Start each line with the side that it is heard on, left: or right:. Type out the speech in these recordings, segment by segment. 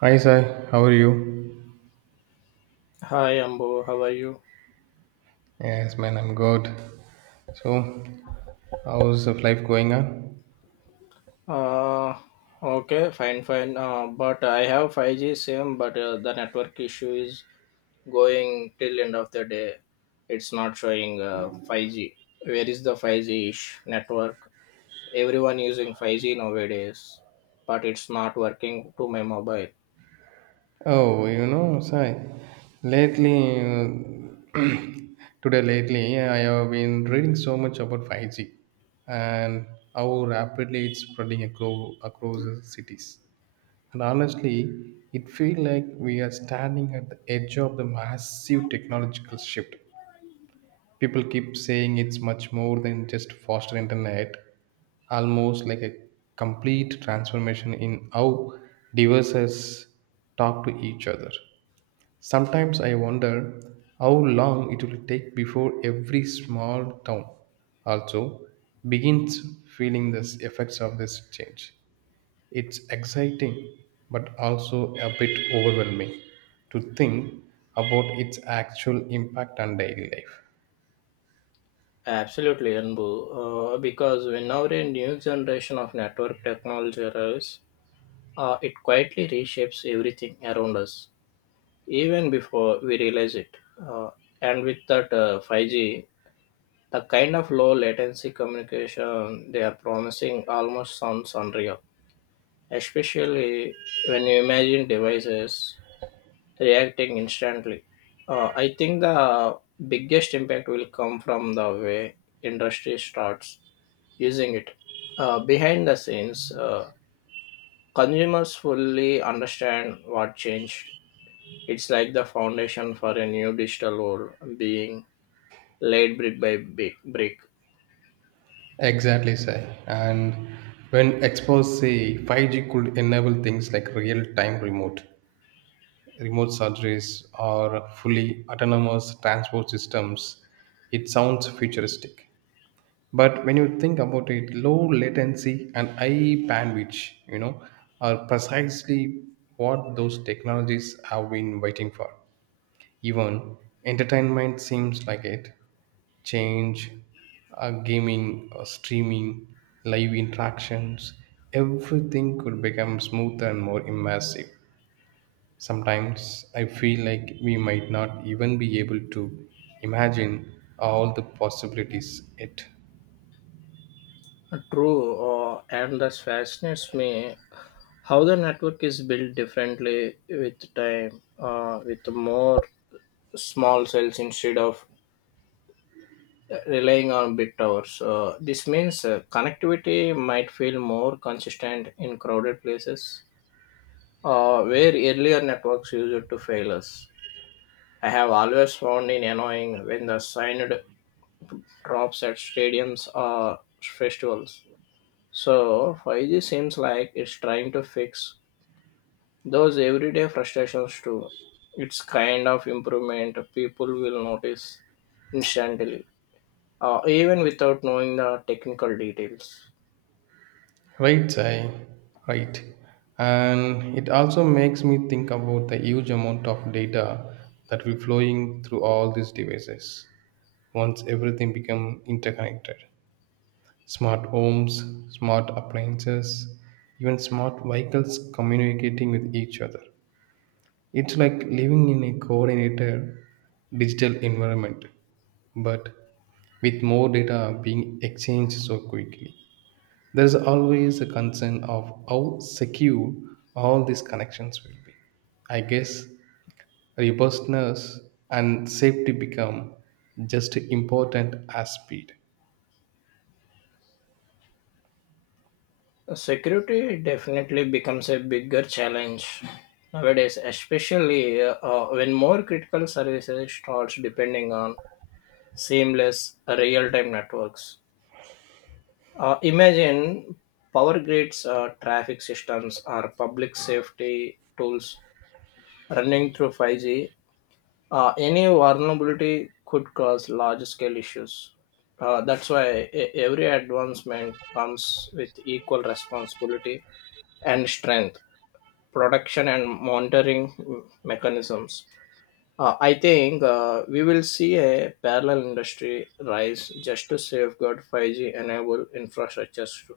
right: Hi, Sai. How are you?
left: Hi Ambo, how are you?
right: Yes, man, I'm good. So, how's the life going on?
left: Uh, okay, fine, fine. But I have 5G SIM, but the network issue is going till end of the day. It's not showing 5G. Where is the 5G-ish network? Everyone using 5G nowadays, but it's not working to my mobile.
right: Oh, Sai, lately, today lately, I have been reading so much about 5G and how rapidly it's spreading across the cities. And honestly, it feels like we are standing at the edge of the massive technological shift. People keep saying it's much more than just faster internet, almost like a complete transformation in how devices talk to each other. Sometimes I wonder how long it will take before every small town also begins feeling the effects of this change. It's exciting, but also a bit overwhelming to think about its actual impact on daily life.
left: Absolutely, Ambo. Because whenever a new generation of network technology arrives, it quietly reshapes everything around us even before we realize it. Uh, and with that 5G, the kind of low latency communication they are promising almost sounds unreal, especially when you imagine devices reacting instantly. I think the biggest impact will come from the way industry starts using it. Behind the scenes, consumers fully understand what changed. It's like the foundation for a new digital world being laid brick by brick.
right: Exactly, Sai. And when exposed, say 5G could enable things like real-time remote surgeries, or fully autonomous transport systems. It sounds futuristic, but when you think about it, low latency and high bandwidth, are precisely what those technologies have been waiting for. Even entertainment seems like it. Change, gaming, or streaming, live interactions, everything could become smoother and more immersive. Sometimes I feel like we might not even be able to imagine all the possibilities it.
left: True, and that fascinates me how the network is built differently with time, with more small cells instead of relying on big towers. This means connectivity might feel more consistent in crowded places where earlier networks used to fail us. I have always found it annoying when the signed drops at stadiums or festivals. So 5G seems like it's trying to fix those everyday frustrations too. It's kind of improvement people will notice instantly, even without knowing the technical details.
right: Right, Sai. Right. And it also makes me think about the huge amount of data that we're flowing through all these devices. Once everything become interconnected, smart homes, smart appliances, even smart vehicles communicating with each other. It's like living in a coordinated digital environment, but with more data being exchanged so quickly. There is always a concern of how secure all these connections will be. I guess robustness and safety become just important as speed.
left: Security definitely becomes a bigger challenge nowadays, especially when more critical services starts depending on seamless real-time networks. Imagine power grids, traffic systems, or public safety tools running through 5G. Any vulnerability could cause large scale issues. That's why every advancement comes with equal responsibility and strength, production and monitoring mechanisms. I think we will see a parallel industry rise just to safeguard 5G enable infrastructures.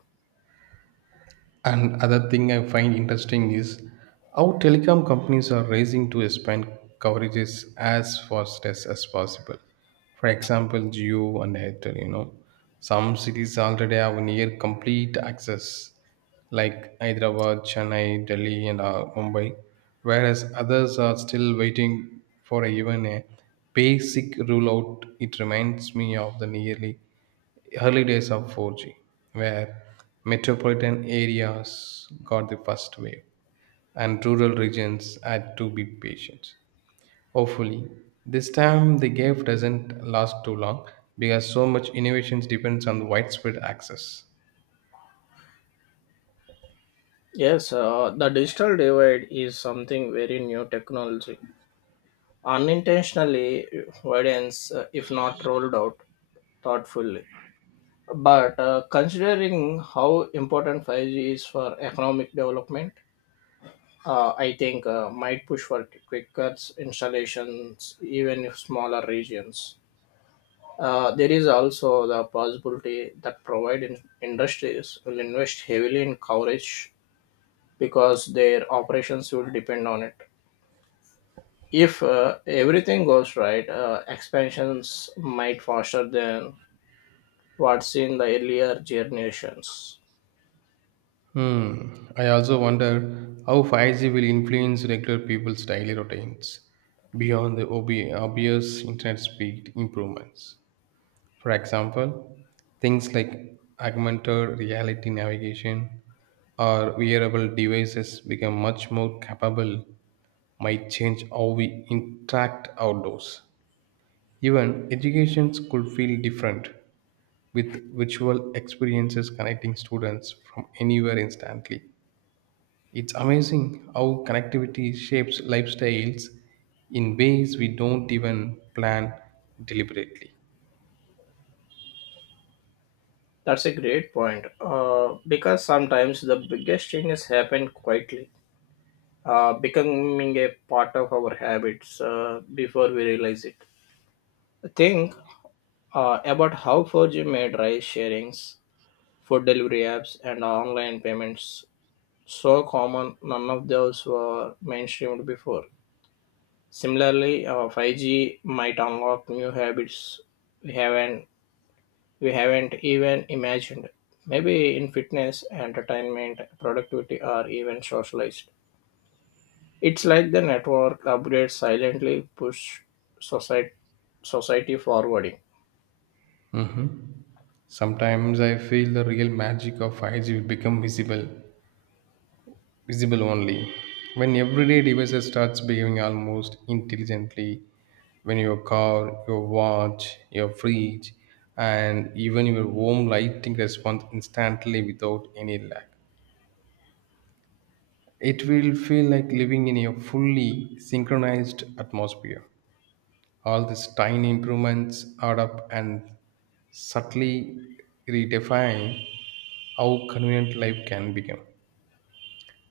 right: And other thing I find interesting is how telecom companies are racing to expand coverages as fast as possible. For example, Jio and Airtel, some cities already have near complete access, like Hyderabad, Chennai, Delhi, and Mumbai, whereas others are still waiting for even a basic rollout. It reminds me of the nearly early days of 4G, where metropolitan areas got the first wave and rural regions had to be patient. Hopefully, this time the gap doesn't last too long because so much innovations depends on widespread access.
left: Yes, the digital divide is something very new technology. Unintentionally widens if not rolled out thoughtfully. But considering how important 5G is for economic development, I think might push for quicker installations even if smaller regions. There is also the possibility that industries will invest heavily in coverage because their operations will depend on it. If everything goes right, expansions might faster than what's in the earlier generations.
right: Hmm. I also wonder how 5G will influence regular people's daily routines beyond the obvious internet speed improvements. For example, things like augmented reality navigation or wearable devices become much more capable might change how we interact outdoors. Even educations could feel different with virtual experiences connecting students from anywhere instantly. It's amazing how connectivity shapes lifestyles in ways we don't even plan deliberately.
left: That's a great point, because sometimes the biggest changes happen quietly, becoming a part of our habits before we realize it. Think about how 4G made rice sharings, food delivery apps, and online payments so common, none of those were mainstreamed before. Similarly, 5G might unlock new habits we haven't we haven't even imagined. Maybe in fitness, entertainment, productivity, or even socialized. It's like the network upgrades silently push society society forwarding.
right: Mhm. Sometimes I feel the real magic of 5G will become visible only when everyday devices starts behaving almost intelligently. When your car, your watch, your fridge, and even your home lighting responds instantly without any lag. It will feel like living in a fully synchronized atmosphere. All these tiny improvements add up and subtly redefine how convenient life can become.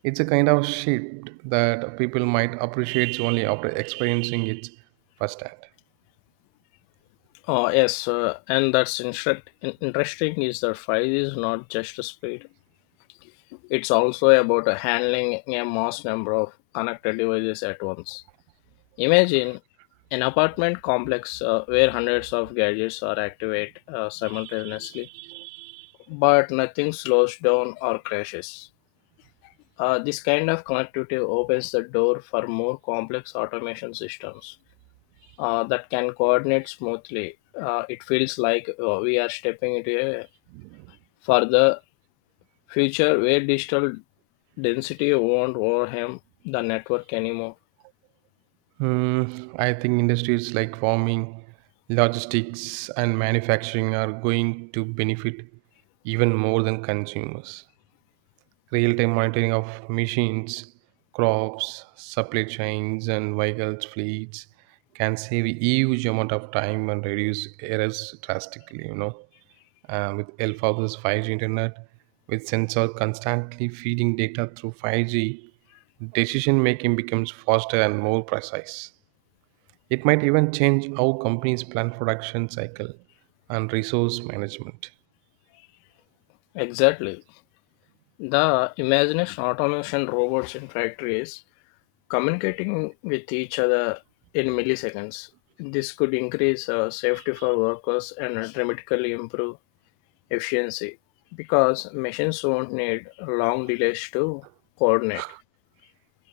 right: It's a kind of shift that people might appreciate only after experiencing it firsthand.
left: Oh yes, and that's interesting is that 5G is not just a speed. It's also about handling a mass number of connected devices at once. Imagine an apartment complex where hundreds of gadgets are activated simultaneously, but nothing slows down or crashes. This kind of connectivity opens the door for more complex automation systems that can coordinate smoothly. It feels like we are stepping into a further future where digital density won't overwhelm the network anymore.
right: Hmm, I think industries like farming, logistics, and manufacturing are going to benefit even more than consumers. Real time monitoring of machines, crops, supply chains, and vehicles fleets can save a huge amount of time and reduce errors drastically. With help of this 5G internet, with sensor constantly feeding data through 5G, decision making becomes faster and more precise. It might even change how companies plan production cycle and resource management.
left: Exactly. The imagination automation robots in factories communicating with each other in milliseconds. This could increase safety for workers and dramatically improve efficiency because machines won't need long delays to coordinate.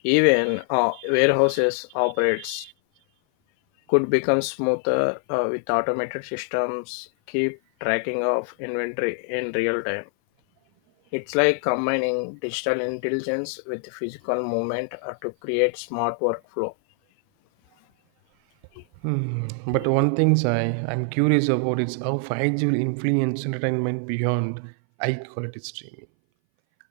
left: Even warehouses operates could become smoother with automated systems keep tracking of inventory in real time. It's like combining digital intelligence with physical movement to create smart workflow.
right: But one thing I'm curious about is how 5G will influence entertainment beyond high quality streaming.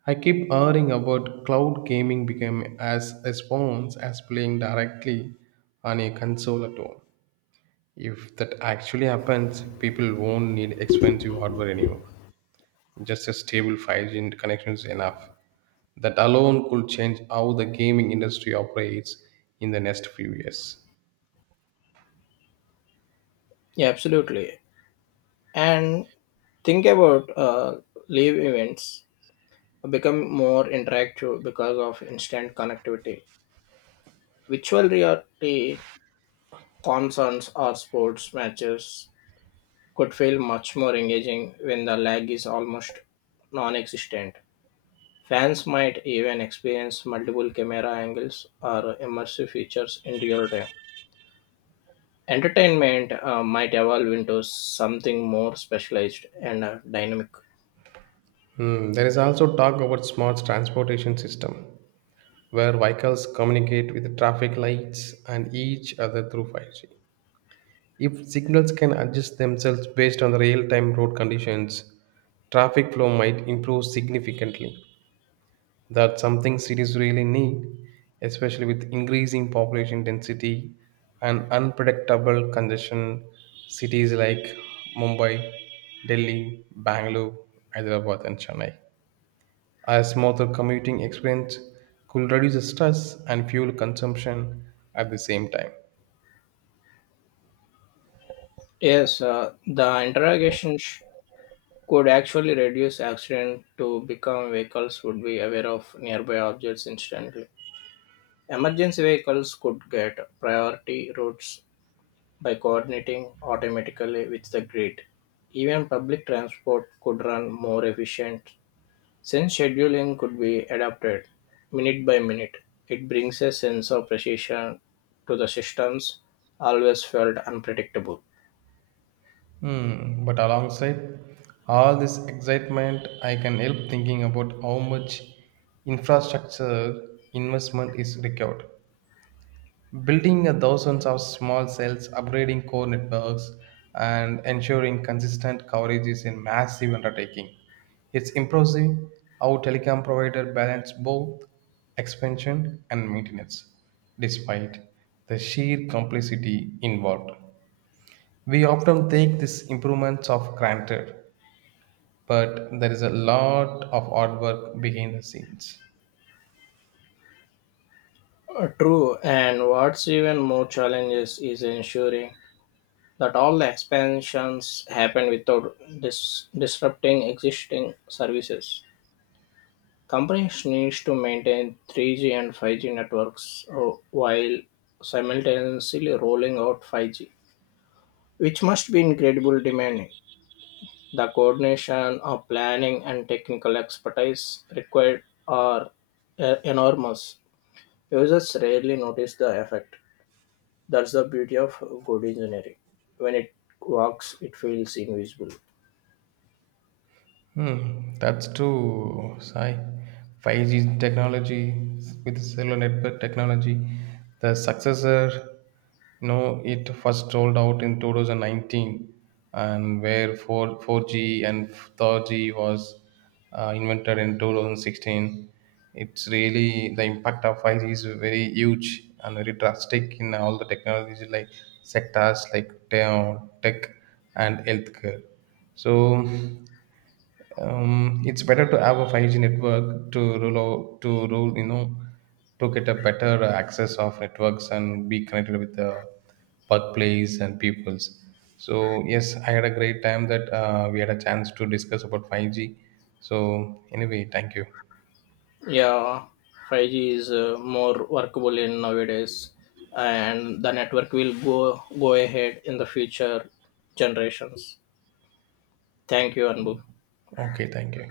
right: I keep hearing about cloud gaming become as response as playing directly on a console at home. If that actually happens, people won't need expensive hardware anymore. Just a stable 5G connection is enough. That alone could change how the gaming industry operates in the next few years.
left: Yeah, absolutely. And think about live events become more interactive because of instant connectivity, virtual reality concerts or sports matches could feel much more engaging when the lag is almost non-existent. Fans might even experience multiple camera angles or immersive features in real time. Entertainment might evolve into something more specialized and dynamic.
right: Hmm, there is also talk about smart transportation system where vehicles communicate with traffic lights and each other through 5G. If signals can adjust themselves based on the real time road conditions, traffic flow might improve significantly. That's something cities really need, especially with increasing population density and unpredictable congestion. Cities like Mumbai, Delhi, Bangalore, Hyderabad, and Chennai. A smoother commuting experience could reduce stress and fuel consumption at the same time.
left: Yes, the interrogation could actually reduce accident to become vehicles would be aware of nearby objects instantly. Emergency vehicles could get priority routes by coordinating automatically with the grid. Even public transport could run more efficient since scheduling could be adapted minute by minute. It brings a sense of precision to the systems always felt unpredictable.
right: Hmm, but alongside all this excitement, I can help thinking about how much infrastructure investment is required. Building a thousands of small cells, upgrading core networks, and ensuring consistent coverage is a massive undertaking. It's impressive how telecom providers balance both expansion and maintenance, despite the sheer complexity involved. We often take these improvements for granted, but there is a lot of hard work behind the scenes.
left: True, and what's even more challenges is ensuring that all the expansions happen without disrupting existing services. Companies need to maintain 3G and 5G networks while simultaneously rolling out 5G, which must be incredibly demanding. The coordination of planning and technical expertise required are enormous. Users rarely notice the effect. That's the beauty of good engineering. When it works, it feels invisible.
right: Hmm, that's true, Sai. 5G technology with cellular network technology, the successor, no, it first rolled out in 2019, and where 4G and 3G was invented in 2016. It's really the impact of 5G is very huge and very drastic in all the technologies like sectors like tech and healthcare. So. It's better to have a 5G network to roll out, to roll, you know to get a better access of networks and be connected with the workplace and peoples. So yes, I had a great time that we had a chance to discuss about 5G. So anyway, thank you.
left: Yeah, 5G is more workable in nowadays, and the network will go ahead in the future generations. Thank you, Anbu.
right: Okay, thank you.